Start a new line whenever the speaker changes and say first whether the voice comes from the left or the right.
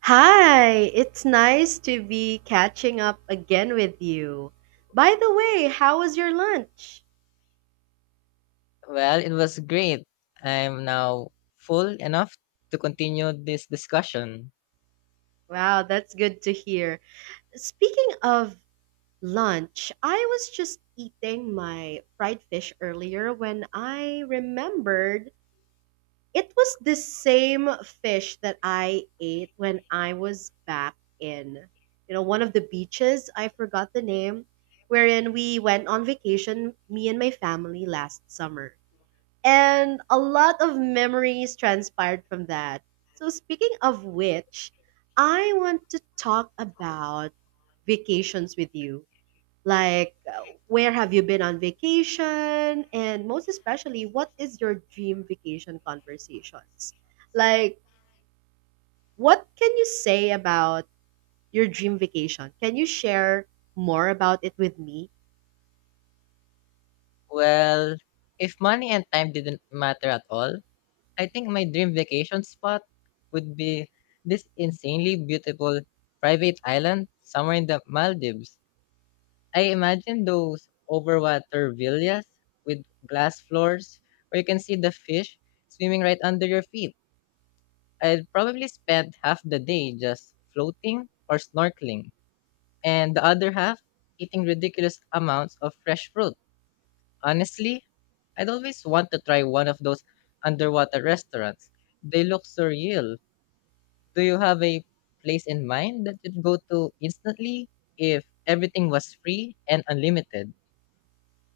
right: Hi, it's nice to be catching up again with you. By the way, how was your lunch?
left: Well, it was great. I'm now full enough to continue this discussion.
right: Wow, that's good to hear. Speaking of lunch, I was just eating my fried fish earlier when I remembered it was the same fish that I ate when I was back in, you know, one of the beaches. I forgot the name, wherein we went on vacation, me and my family last summer. And a lot of memories transpired from that. So, speaking of which, I want to talk about vacations with you. Like, where have you been on vacation? And most especially, what is your dream vacation conversations? Like, what can you say about your dream vacation? Can you share more about it with me?
left: Well, if money and time didn't matter at all, I think my dream vacation spot would be this insanely beautiful private island somewhere in the Maldives. I imagine those overwater villas with glass floors where you can see the fish swimming right under your feet. I'd probably spend half the day just floating or snorkeling and the other half eating ridiculous amounts of fresh fruit. Honestly, I'd always want to try one of those underwater restaurants. They look surreal. Do you have a place in mind that you'd go to instantly if everything was free and unlimited?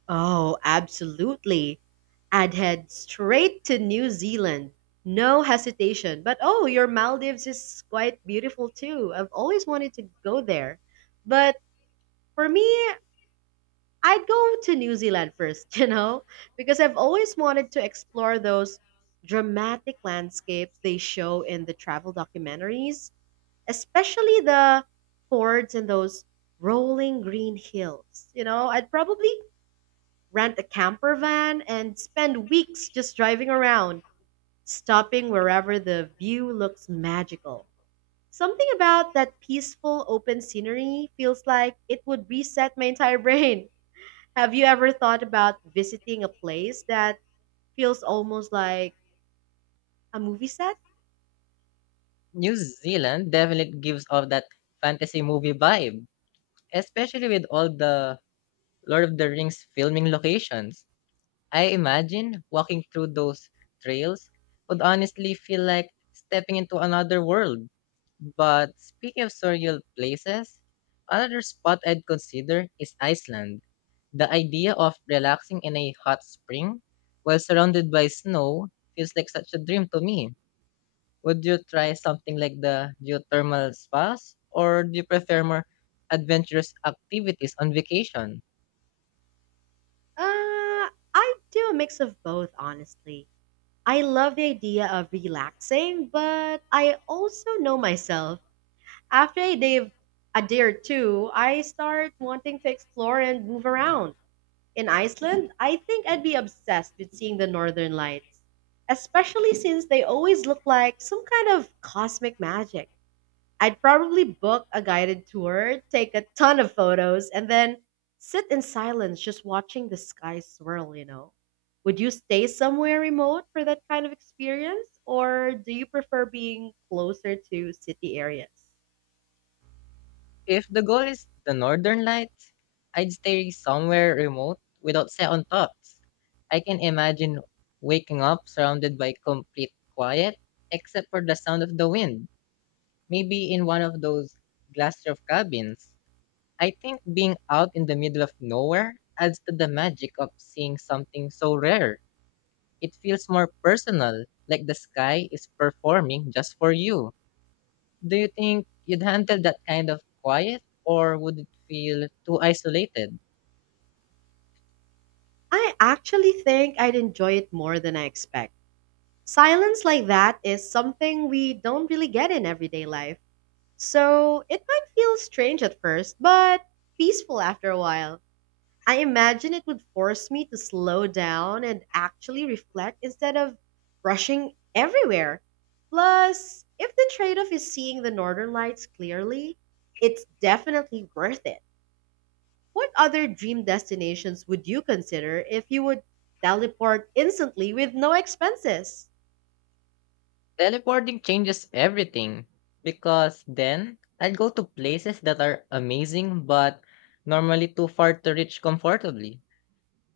right: Oh, absolutely. I'd head straight to New Zealand. No hesitation. But oh, your Maldives is quite beautiful too. I've always wanted to go there. But for me, I'd go to New Zealand first, you know, because I've always wanted to explore those dramatic landscapes they show in the travel documentaries, especially the fords and those rolling green hills. You know, I'd probably rent a camper van, and spend weeks just driving around, stopping wherever the view looks magical. Something about that peaceful, open scenery feels like it would reset my entire brain. Have you ever thought about visiting a place that feels almost like a movie set?
left: New Zealand definitely gives off that fantasy movie vibe, especially with all the Lord of the Rings filming locations. I imagine walking through those trails would honestly feel like stepping into another world. But speaking of surreal places, another spot I'd consider is Iceland. The idea of relaxing in a hot spring while surrounded by snow feels like such a dream to me. Would you try something like the geothermal spas, or do you prefer more adventurous activities on vacation?
right: Uh, I do a mix of both, honestly. I love the idea of relaxing, but I also know myself. After I dive a day or two, I start wanting to explore and move around. In Iceland, I think I'd be obsessed with seeing the northern lights, especially since they always look like some kind of cosmic magic. I'd probably book a guided tour, take a ton of photos, and then sit in silence just watching the sky swirl, you know. Would you stay somewhere remote for that kind of experience, or do you prefer being closer to city areas?
left: If the goal is the Northern Lights, I'd stay somewhere remote without second thoughts. I can imagine waking up surrounded by complete quiet, except for the sound of the wind, maybe in one of those glass roof cabins. I think being out in the middle of nowhere adds to the magic of seeing something so rare. It feels more personal, like the sky is performing just for you. Do you think you'd handle that kind of quiet, or would it feel too isolated?
right: I actually think I'd enjoy it more than I expect. Silence like that is something we don't really get in everyday life. So it might feel strange at first, but peaceful after a while. I imagine it would force me to slow down and actually reflect instead of rushing everywhere. Plus, if the trade off is seeing the northern lights clearly, it's definitely worth it. What other dream destinations would you consider if you would teleport instantly with no expenses?
left: Teleporting changes everything because then I'd go to places that are amazing but normally too far to reach comfortably.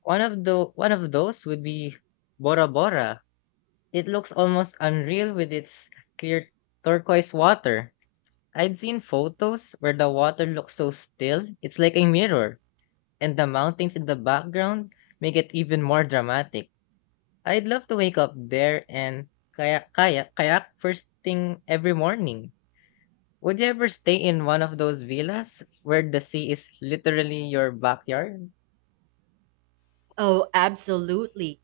left: One of those would be Bora Bora. It looks almost unreal with its clear turquoise water. I'd seen photos where the water looks so still, it's like a mirror, and the mountains in the background make it even more dramatic. I'd love to wake up there and kayak first thing every morning. Would you ever stay in one of those villas where the sea is literally your backyard?
right: Oh, absolutely.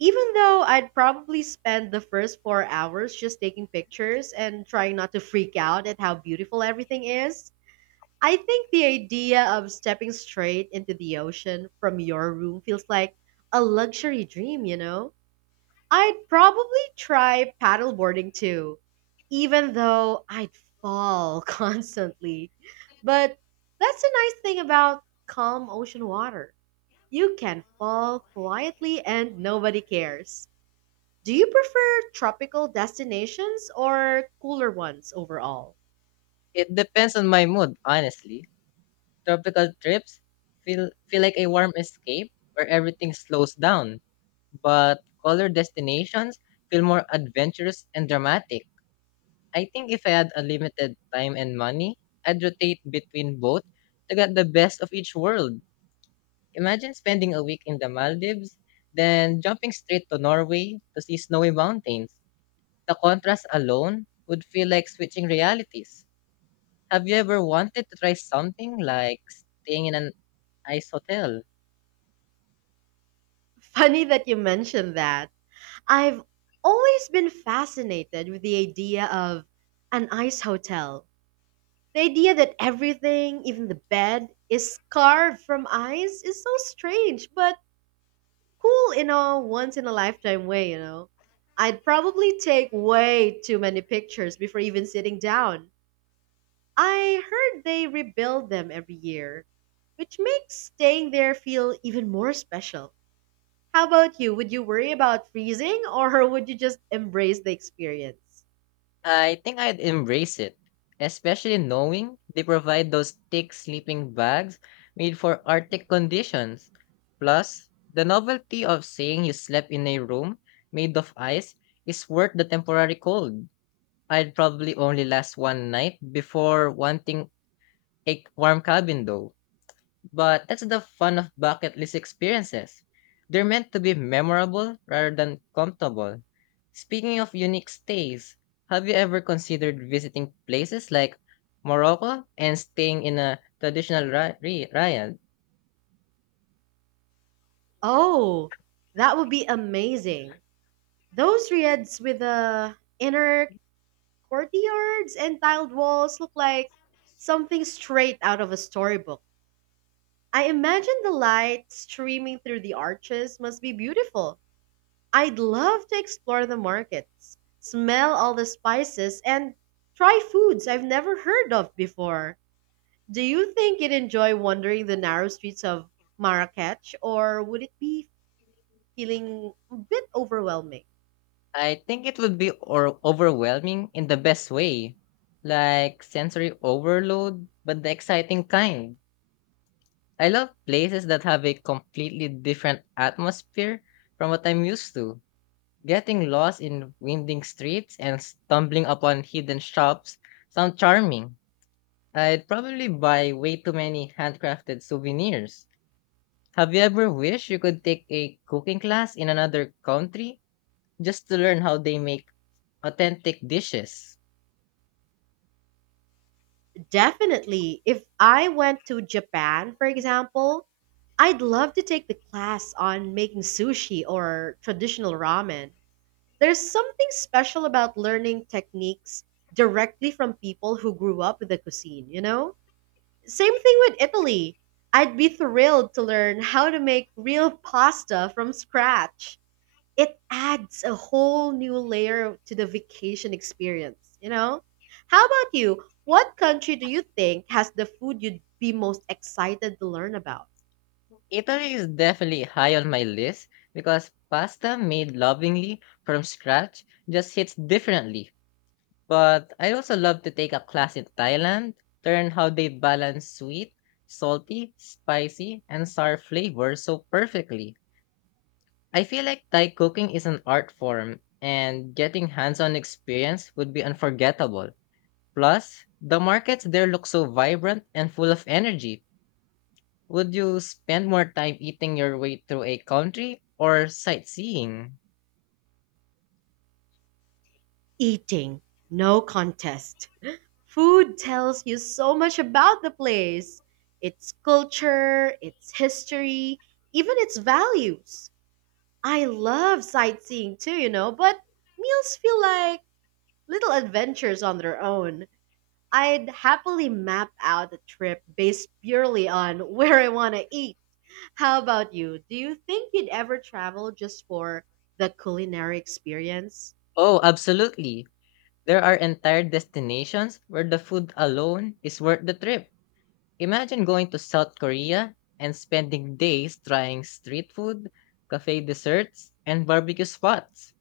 right: Even though I'd probably spend the first 4 hours just taking pictures and trying not to freak out at how beautiful everything is, I think the idea of stepping straight into the ocean from your room feels like a luxury dream, you know? I'd probably try paddleboarding too, even though I'd fall constantly. But that's the nice thing about calm ocean water. You can fall quietly and nobody cares. Do you prefer tropical destinations or cooler ones overall?
left: It depends on my mood, honestly. Tropical trips feel like a warm escape where everything slows down, but color destinations feel more adventurous and dramatic. I think if I had unlimited time and money, I'd rotate between both to get the best of each world. Imagine spending a week in the Maldives, then jumping straight to Norway to see snowy mountains. The contrast alone would feel like switching realities. Have you ever wanted to try something like staying in an ice hotel?
right: Funny that you mentioned that. I've always been fascinated with the idea of an ice hotel. The idea that everything, even the bed, is carved from ice is so strange, but cool in a once in a lifetime way, you know. I'd probably take way too many pictures before even sitting down. I heard they rebuild them every year, which makes staying there feel even more special. How about you? Would you worry about freezing or would you just embrace the experience?
left: I think I'd embrace it, especially knowing they provide those thick sleeping bags made for Arctic conditions. Plus, the novelty of saying you slept in a room made of ice is worth the temporary cold. I'd probably only last one night before wanting a warm cabin, though. But that's the fun of bucket list experiences. They're meant to be memorable rather than comfortable. Speaking of unique stays, have you ever considered visiting places like Morocco and staying in a traditional riad?
right: Oh, that would be amazing. Those riads with the inner courtyards and tiled walls look like something straight out of a storybook. I imagine the light streaming through the arches must be beautiful. I'd love to explore the markets, smell all the spices, and try foods I've never heard of before. Do you think you'd enjoy wandering the narrow streets of Marrakech, or would it be feeling a bit overwhelming?
left: I think it would be overwhelming in the best way, like sensory overload, but the exciting kind. I love places that have a completely different atmosphere from what I'm used to. Getting lost in winding streets and stumbling upon hidden shops sound charming. I'd probably buy way too many handcrafted souvenirs. Have you ever wished you could take a cooking class in another country just to learn how they make authentic dishes?
right: Definitely. If I went to Japan, for example, I'd love to take the class on making sushi or traditional ramen. There's something special about learning techniques directly from people who grew up with the cuisine, you know? Same thing with Italy. I'd be thrilled to learn how to make real pasta from scratch. It adds a whole new layer to the vacation experience, you know? How about you? What country do you think has the food you'd be most excited to learn about?
left: Italy is definitely high on my list because pasta made lovingly from scratch just hits differently. But I also love to take a class in Thailand, to learn how they balance sweet, salty, spicy, and sour flavors so perfectly. I feel like Thai cooking is an art form, and getting hands on experience would be unforgettable. Plus, the markets there look so vibrant and full of energy. Would you spend more time eating your way through a country or sightseeing?
right: Eating, no contest. Food tells you so much about the place, its culture, its history, even its values. I love sightseeing too, you know, but meals feel like little adventures on their own. I'd happily map out a trip based purely on where I want to eat. How about you? Do you think you'd ever travel just for the culinary experience?
left: Oh, absolutely. There are entire destinations where the food alone is worth the trip. Imagine going to South Korea and spending days trying street food, cafe desserts, and barbecue spots.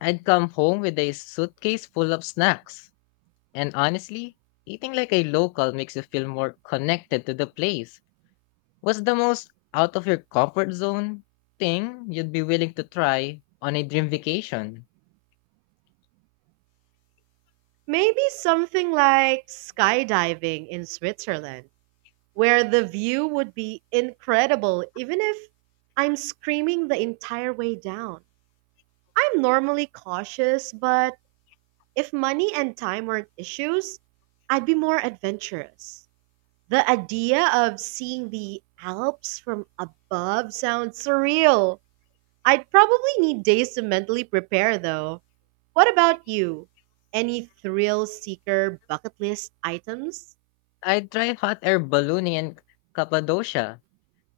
left: I'd come home with a suitcase full of snacks. And honestly, eating like a local makes you feel more connected to the place. What's the most out of your comfort zone thing you'd be willing to try on a dream vacation?
right: Maybe something like skydiving in Switzerland, where the view would be incredible even if I'm screaming the entire way down. I'm normally cautious, but if money and time weren't issues, I'd be more adventurous. The idea of seeing the Alps from above sounds surreal. I'd probably need days to mentally prepare, though. What about you? Any thrill seeker bucket list items?
left: I'd try hot air ballooning in Cappadocia.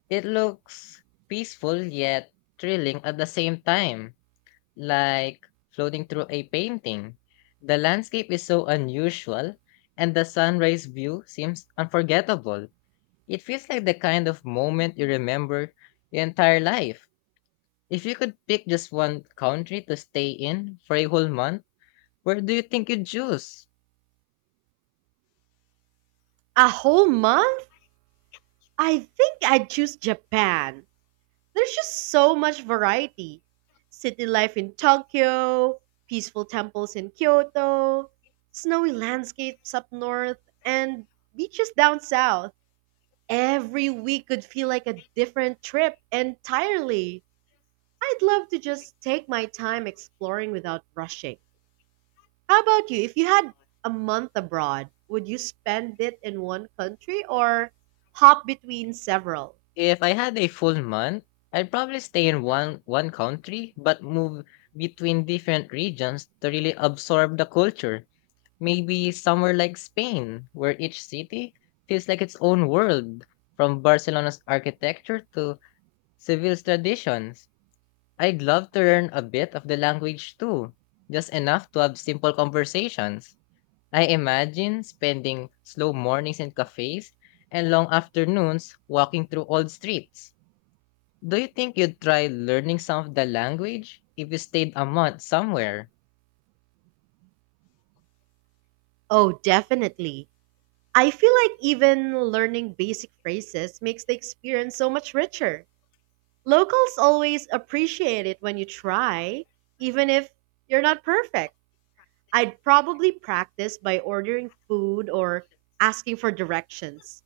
left: It looks peaceful yet thrilling at the same time, like floating through a painting. The landscape is so unusual, and the sunrise view seems unforgettable. It feels like the kind of moment you remember your entire life. If you could pick just one country to stay in for a whole month, where do you think you'd choose?
right: A whole month? I think I'd choose Japan. There's just so much variety: city life in Tokyo, peaceful temples in Kyoto, snowy landscapes up north, and beaches down south. Every week could feel like a different trip entirely. I'd love to just take my time exploring without rushing. How about you? If you had a month abroad, would you spend it in one country or hop between several?
left: If I had a full month, I'd probably stay in one country but move between different regions to really absorb the culture. Maybe somewhere like Spain, where each city feels like its own world, from Barcelona's architecture to Seville's traditions. I'd love to learn a bit of the language too, just enough to have simple conversations. I imagine spending slow mornings in cafes and long afternoons walking through old streets. Do you think you'd try learning some of the language if you stayed a month somewhere?
right: Oh, definitely. I feel like even learning basic phrases makes the experience so much richer. Locals always appreciate it when you try, even if you're not perfect. I'd probably practice by ordering food or asking for directions,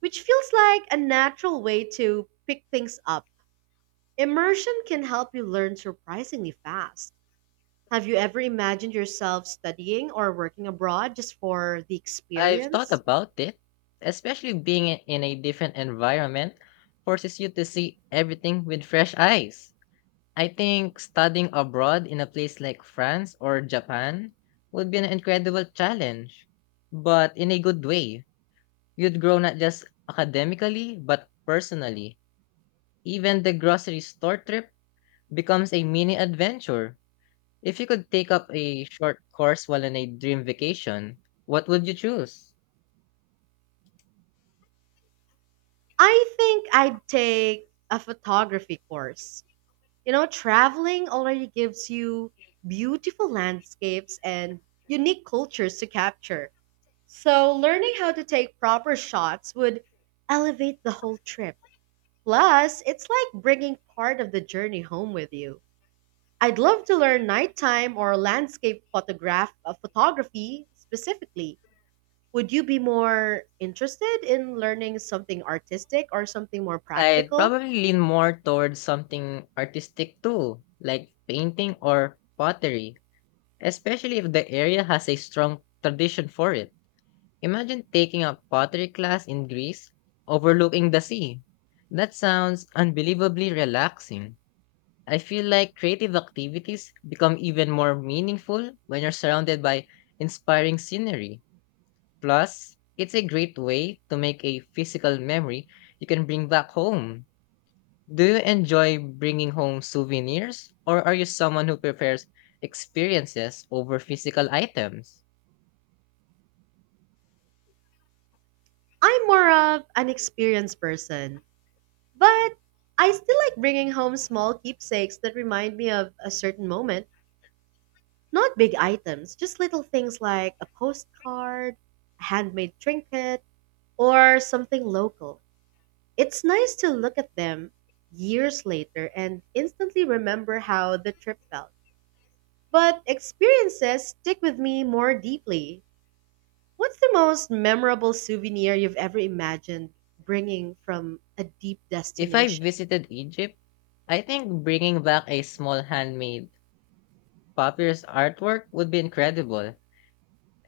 right: which feels like a natural way to pick things up. Immersion can help you learn surprisingly fast. Have you ever imagined yourself studying or working abroad just for the
left: I've thought
right: experience?
left: about it, especially being in a different environment forces you to see everything with fresh eyes. I think studying abroad in a place like France or Japan would be an incredible challenge, but in a good way. You'd grow not just academically, but personally. Even the grocery store trip becomes a mini adventure. If you could take up a short course while on a dream vacation, what would you choose?
right: I think I'd take a photography course. You know, traveling already gives you beautiful landscapes and unique cultures to capture. So, learning how to take proper shots would elevate the whole trip. Plus, it's like bringing part of the journey home with you. I'd love to learn nighttime or landscape photography specifically. Would you be more interested in learning something artistic or something more
left: I'd
right: practical?
left: probably lean more towards something artistic too, like painting or pottery, especially if the area has a strong tradition for it. Imagine taking a pottery class in Greece, overlooking the sea. That sounds unbelievably relaxing. I feel like creative activities become even more meaningful when you're surrounded by inspiring scenery. Plus, it's a great way to make a physical memory you can bring back home. Do you enjoy bringing home souvenirs, or are you someone who prefers experiences over physical items?
right: I'm more of an experienced person, but I still like bringing home small keepsakes that remind me of a certain moment. Not big items, just little things like a postcard, a handmade trinket, or something local. It's nice to look at them years later and instantly remember how the trip felt. But experiences stick with me more deeply. What's the most memorable souvenir you've ever imagined bringing from a deep
left: If I
right: destination?
left: visited Egypt, I think bringing back a small handmade papyrus artwork would be incredible,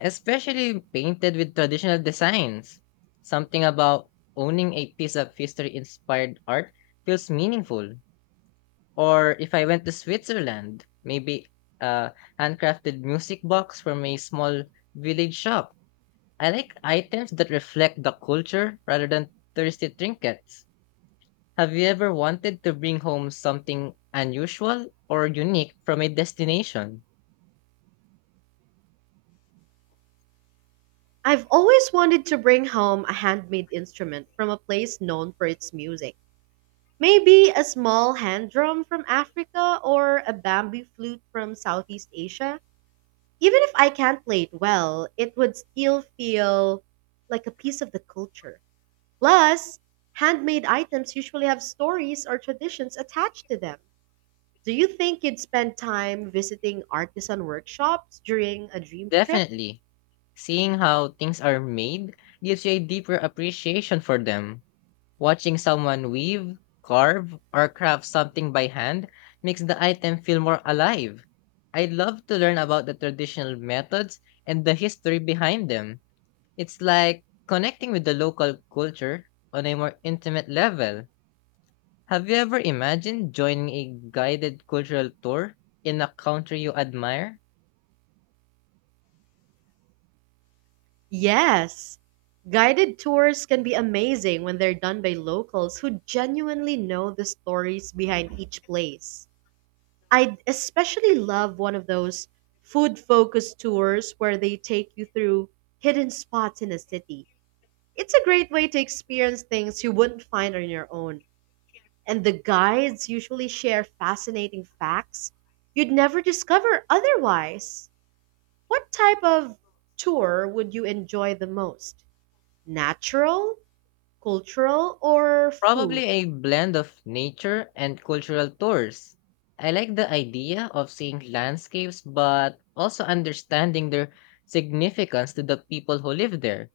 left: especially painted with traditional designs. Something about owning a piece of history inspired art feels meaningful. Or if I went to Switzerland, maybe a handcrafted music box from a small village shop. I like items that reflect the culture rather than thirsty trinkets. Have you ever wanted to bring home something unusual or unique from a destination?
right: I've always wanted to bring home a handmade instrument from a place known for its music. Maybe a small hand drum from Africa or a bamboo flute from Southeast Asia. Even if I can't play it well, it would still feel like a piece of the culture. Plus, handmade items usually have stories or traditions attached to them. Do you think you'd spend time visiting artisan workshops during a dream trip?
left: Definitely. Seeing how things are made gives you a deeper appreciation for them. Watching someone weave, carve, or craft something by hand makes the item feel more alive. I'd love to learn about the traditional methods and the history behind them. It's like connecting with the local culture on a more intimate level. Have you ever imagined joining a guided cultural tour in a country you admire?
right: Yes. Guided tours can be amazing when they're done by locals who genuinely know the stories behind each place. I especially love one of those food focused tours where they take you through hidden spots in the city. It's a great way to experience things you wouldn't find on your own. And the guides usually share fascinating facts you'd never discover otherwise. What type of tour would you enjoy the most? Natural, cultural, or
left: Probably
right: food?
left: a blend of nature and cultural tours. I like the idea of seeing landscapes but also understanding their significance to the people who live there.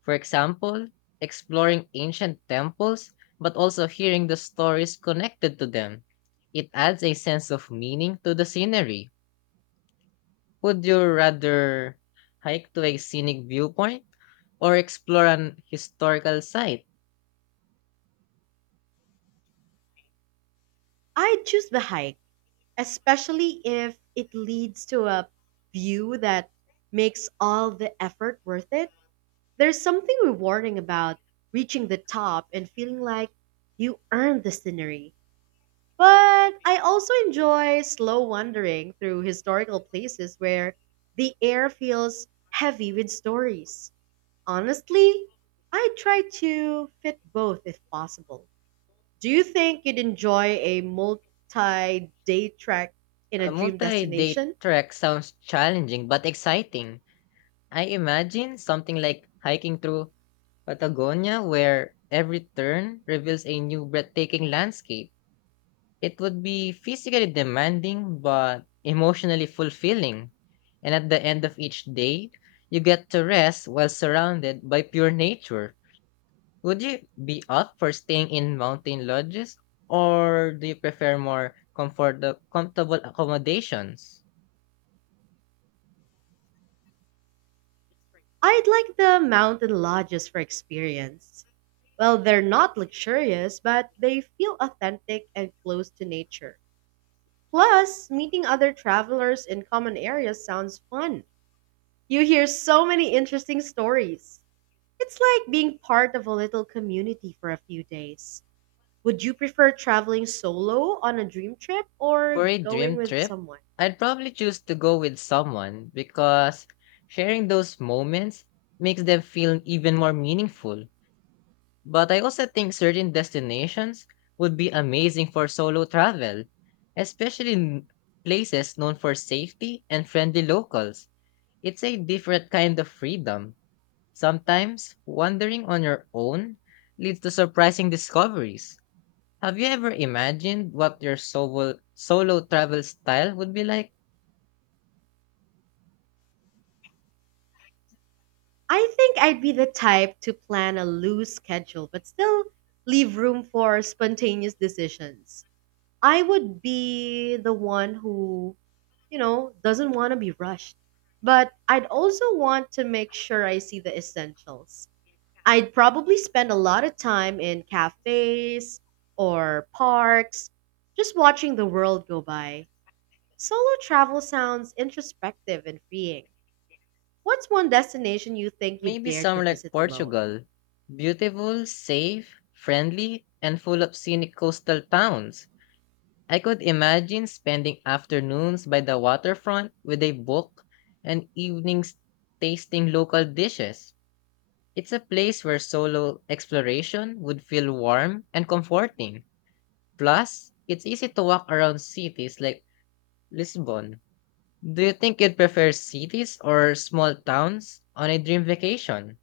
left: For example, exploring ancient temples, but also hearing the stories connected to them. It adds a sense of meaning to the scenery. Would you rather hike to a scenic viewpoint or explore an historical site?
right: I'd choose the hike, especially if it leads to a view that makes all the effort worth it. There's something rewarding about reaching the top and feeling like you earned the scenery. But I also enjoy slow wandering through historical places where the air feels heavy with stories. Honestly, I try to fit both if possible. Do you think you'd enjoy a multi-day trek in a
left: A
right: dream
left: multi day
right: destination?
left: trek sounds challenging but exciting. I imagine something like hiking through Patagonia, where every turn reveals a new breathtaking landscape. It would be physically demanding, but emotionally fulfilling. And at the end of each day, you get to rest while surrounded by pure nature. Would you be up for staying in mountain lodges, or do you prefer more comfortable accommodations?
right: I'd like the mountain lodges for experience. Well, they're not luxurious, but they feel authentic and close to nature. Plus, meeting other travelers in common areas sounds fun. You hear so many interesting stories. It's like being part of a little community for a few days. Would you prefer traveling solo on a dream trip
left: For
right: or
left: a
right: going
left: dream
right: with
left: trip,
right: someone?
left: I'd probably choose to go with someone because sharing those moments makes them feel even more meaningful. But I also think certain destinations would be amazing for solo travel, especially places known for safety and friendly locals. It's a different kind of freedom. Sometimes wandering on your own leads to surprising discoveries. Have you ever imagined what your solo travel style would be like?
right: I think I'd be the type to plan a loose schedule, but still leave room for spontaneous decisions. I would be the one who, you know, doesn't want to be rushed. But I'd also want to make sure I see the essentials. I'd probably spend a lot of time in cafes or parks, just watching the world go by. Solo travel sounds introspective and freeing. What's one destination you think you'd
left: Maybe
right: dare to
left: somewhere like
right: visit alone?
left: Portugal. Beautiful, safe, friendly, and full of scenic coastal towns. I could imagine spending afternoons by the waterfront with a book and evenings tasting local dishes. It's a place where solo exploration would feel warm and comforting. Plus, it's easy to walk around cities like Lisbon. Do you think you'd prefer cities or small towns on a dream vacation?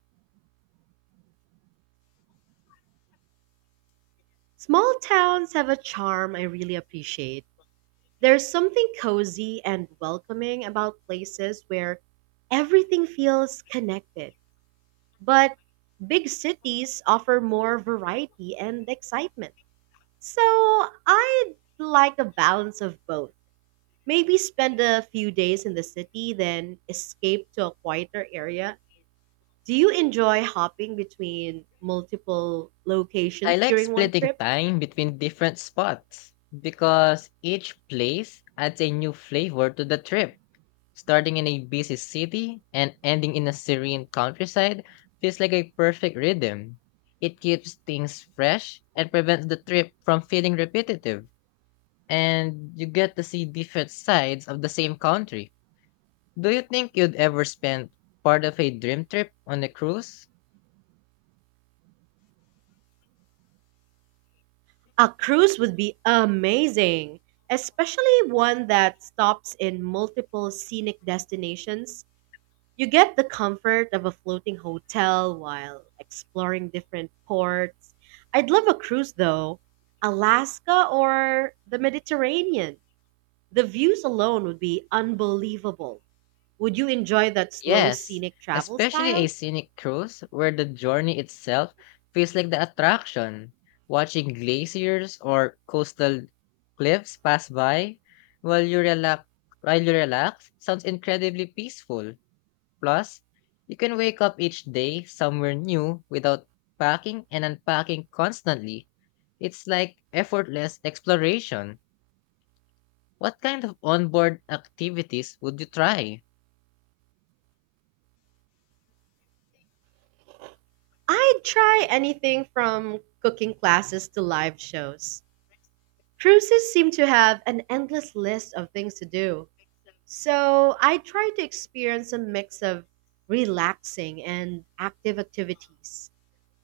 right: Small towns have a charm I really appreciate. There's something cozy and welcoming about places where everything feels connected. But big cities offer more variety and excitement. So I'd like a balance of both. Maybe spend a few days in the city, then escape to a quieter area. Do you enjoy hopping between multiple
left: I
right: locations
left: like
right: during one
left: splitting
right: trip?
left: time between different spots because each place adds a new flavor to the trip. Starting in a busy city and ending in a serene countryside feels like a perfect rhythm. It keeps things fresh and prevents the trip from feeling repetitive, and you get to see different sides of the same country. Do you think you'd ever spend part of a dream trip on a cruise?
right: A cruise would be amazing, especially one that stops in multiple scenic destinations. You get the comfort of a floating hotel while exploring different ports. I'd love a cruise though, Alaska or the Mediterranean. The views alone would be unbelievable. Would you enjoy that slow
left: Yes,
right: scenic travel
left: especially a
right: style?
left: scenic cruise where the journey itself feels like the attraction. Watching glaciers or coastal cliffs pass by while you relax while you relax sounds incredibly peaceful. Plus, you can wake up each day somewhere new without packing and unpacking constantly. It's like effortless exploration. What kind of onboard activities would you try?
right: I'd try anything from cooking classes to live shows. Cruises seem to have an endless list of things to do. So I try to experience a mix of relaxing and active activities.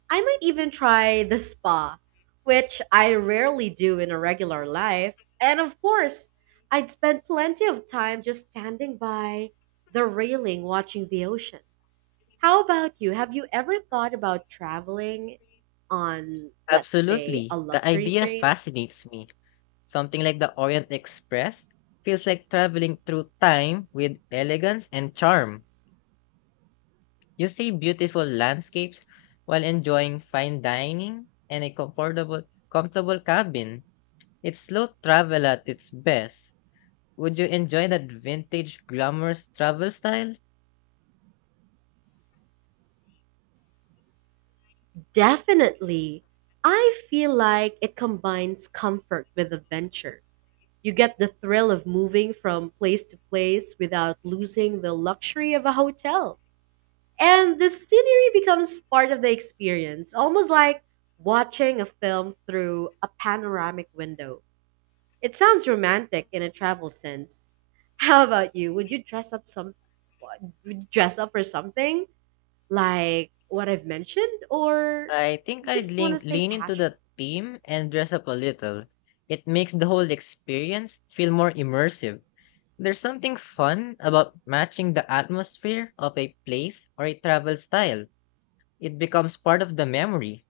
right: I might even try the spa, which I rarely do in a regular life. And of course, I'd spend plenty of time just standing by the railing watching the ocean. How about you? Have you ever thought about traveling on, let's say,
left: Absolutely.
right: a
left: The
right: luxury
left: idea
right: train?
left: fascinates me. Something like the Orient Express feels like traveling through time with elegance and charm. You see beautiful landscapes while enjoying fine dining and a comfortable cabin. It's slow travel at its best. Would you enjoy that vintage glamorous travel style?
right: Definitely. I feel like it combines comfort with adventure. You get the thrill of moving from place to place without losing the luxury of a hotel. And the scenery becomes part of the experience, almost like watching a film through a panoramic window. It sounds romantic in a travel sense. How about you? Would you dress up for something? Like what I've mentioned, or
left: I think
right: you
left: I'd
right: just want to
left: lean,
right: stay
left: lean into
right: casual?
left: the theme and dress up a little. It makes the whole experience feel more immersive. There's something fun about matching the atmosphere of a place or a travel style. It becomes part of the memory.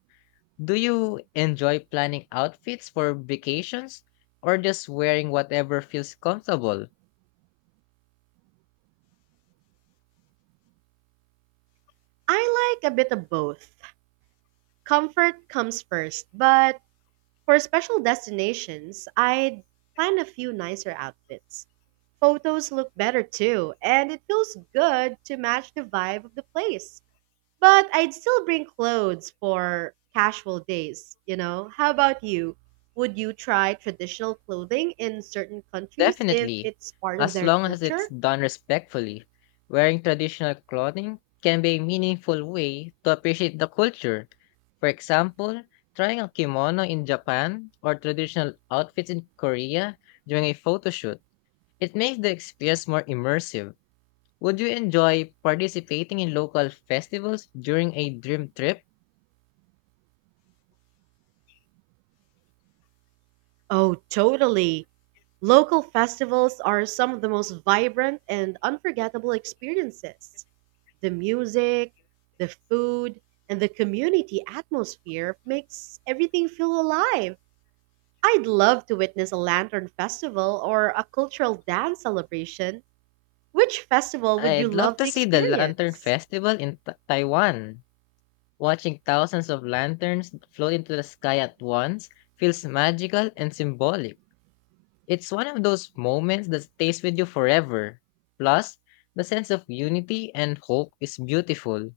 left: Do you enjoy planning outfits for vacations or just wearing whatever feels comfortable?
right: I like a bit of both. Comfort comes first, but for special destinations, I'd plan a few nicer outfits. Photos look better too, and it feels good to match the vibe of the place. But I'd still bring clothes for casual days? How about you? Would you try traditional clothing in certain countries if
left: Definitely,
right: it's part of
left: as
right: their
left: long as it's
right: culture?
left: done respectfully. Wearing traditional clothing can be a meaningful way to appreciate the culture. For example, trying a kimono in Japan or traditional outfits in Korea during a photo shoot. It makes the experience more immersive. Would you enjoy participating in local festivals during a dream trip?
right: Oh, totally. Local festivals are some of the most vibrant and unforgettable experiences. The music, the food, and the community atmosphere makes everything feel alive. I'd love to witness a lantern festival or a cultural dance celebration. Which festival would you
left: I'd love
right: love
left: to
right: to
left: see the Lantern
right: experience?
left: Festival in Taiwan. Watching thousands of lanterns float into the sky at once feels magical and symbolic. It's one of those moments that stays with you forever. Plus, the sense of unity and hope is beautiful.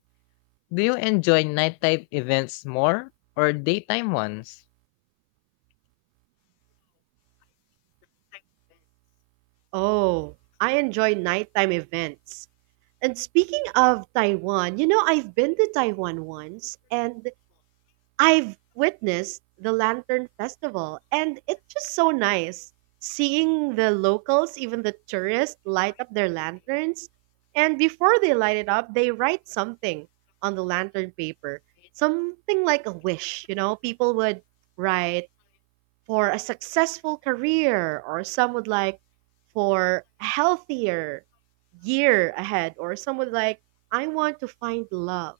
left: Do you enjoy nighttime events more or daytime ones?
right: Oh, I enjoy nighttime events. And speaking of Taiwan, I've been to Taiwan once, and I've witnessed the Lantern Festival, and it's just so nice seeing the locals, even the tourists, light up their lanterns. And before they light it up, they write something on the lantern paper, something like a wish. People would write for a successful career, or some would like for a healthier year ahead, or some would like, I want to find love,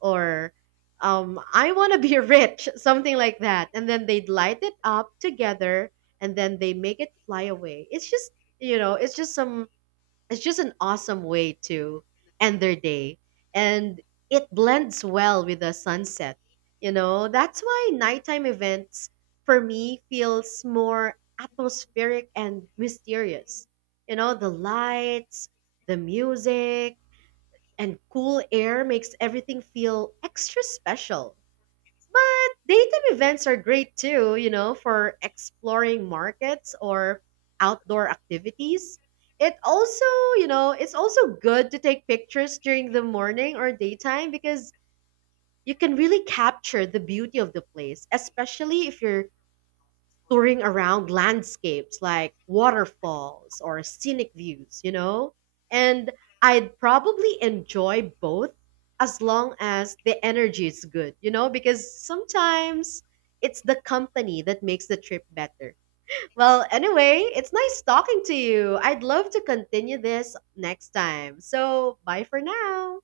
right: or I want to be rich, something like that. And then they'd light it up together and then they make it fly away. It's just, you know, it's just some, It's just an awesome way to end their day. And it blends well with the sunset. That's why nighttime events for me feels more atmospheric and mysterious. You know, the lights, the music, and cool air makes everything feel extra special. But daytime events are great too, for exploring markets or outdoor activities. It also, it's also good to take pictures during the morning or daytime because you can really capture the beauty of the place, especially if you're touring around landscapes like waterfalls or scenic views? And I'd probably enjoy both as long as the energy is good? Because sometimes it's the company that makes the trip better. Well, anyway, it's nice talking to you. I'd love to continue this next time. So, bye for now.